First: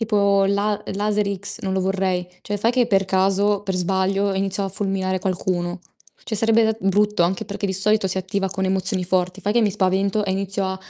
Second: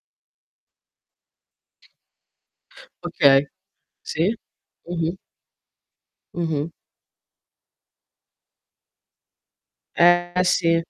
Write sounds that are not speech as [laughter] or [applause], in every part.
Tipo la laser X non lo vorrei. Cioè, fai che per Okay. caso, per Sì. sbaglio, iniziano a Mh-mh. fulminare qualcuno. Cioè Mh-mh. sarebbe brutto anche perché di solito si attiva con emozioni forti. Fai che mi spavento e Eh, inizio a sì.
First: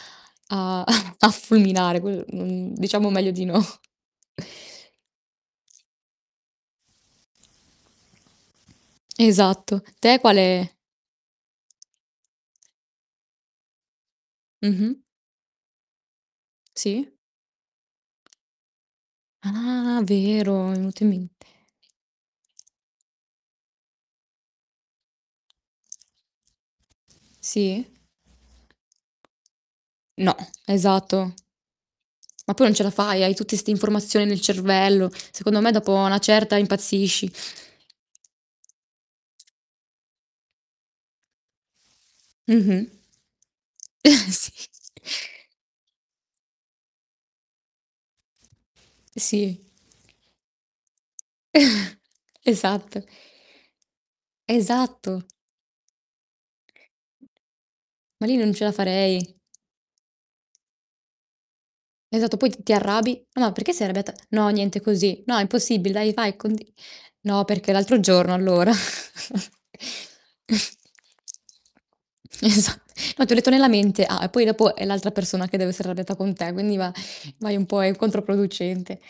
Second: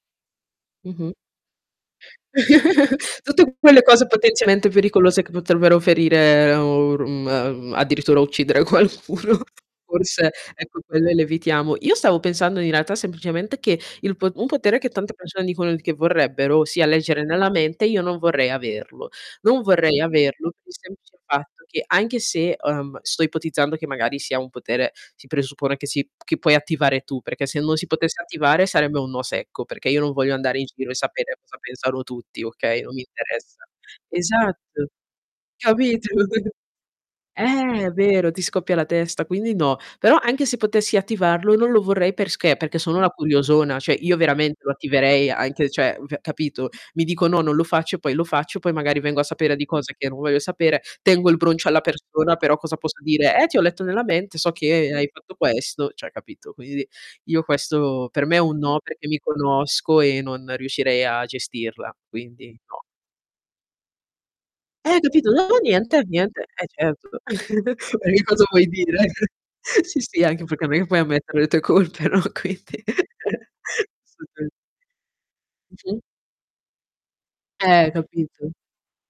a Mh-mh. [chuckles] a fulminare. Que mhmm, [chuckles] diciamo meglio di Tutte no. quelle cose potenzialmente pericolose, che potrebbero ferire, o r mhmm, mhmm, addirittura uccidere qualcuno, Esatto. Te forse, quale? ecco, quelle le evitiamo. Io stavo pensando, in realtà, semplicemente che il po un potere che Mh-mh. tante persone dicono che vorrebbero, sia Sì. leggere nella mente, io non vorrei averlo. Non vorrei Ah, averlo per vero, mi il è venuto in semplice mente. fatto che anche se uhm, sto ipotizzando che magari sia un potere si presuppone che si che puoi attivare tu, perché se non Sì. si potesse attivare sarebbe un no secco, perché io non No, voglio andare in giro, e esatto. sapere cosa pensano tutti, Ma poi non okay, ce la non mi fai, hai tutte interessa. 'ste informazioni nel Esatto. cervello. Secondo me, dopo Capito? a 'na [chuckles] certa impazzisci. Eh, vero, ti scoppia la testa, quindi no. Però, anche se potessi attivarlo non lo vorrei, perché, perché Mh-mh. sono una curiosona, cioè, io [chuckles] veramente Sì. lo attiverei anche cioè, pe capito? Mi dico: "No, non lo faccio." Poi lo faccio, poi magari vengo a sapere Sì. di cose che non voglio sapere. Tengo il broncio alla [chuckles] persona, però cosa posso Esatto. dire: "Eh, ti ho letto nella mente, so che hai Esatto. fatto questo." Cioè, capito. Quindi io questo per Ma me lì è non un ce la no, perché mi farei. conosco e non riuscirei a gestirla, Esatto, quindi poi t ti no. arrabbi. "Ma, no, ma perché sei arrabbiata?" "No, niente, Eh, così." capito? "No, è “Non ho impossibile. niente. Dai, vai, Niente.“ Eh conti" certo. "No, perché l'altro [chuckles] E che giorno, cosa vuoi allora" dire? [chuckles] Sì, sì, anche perché [chuckles] mic puoi ammettere le tue colpe? No, Esa quindi "No, ti ho letto nella [chuckles] mente." "Ah." E, poi [unintelligible] dopo è l'altra persona che deve essere Mh-mh. arrabbiata con te, quindi va vai un po' Eh, è capito. controproducente.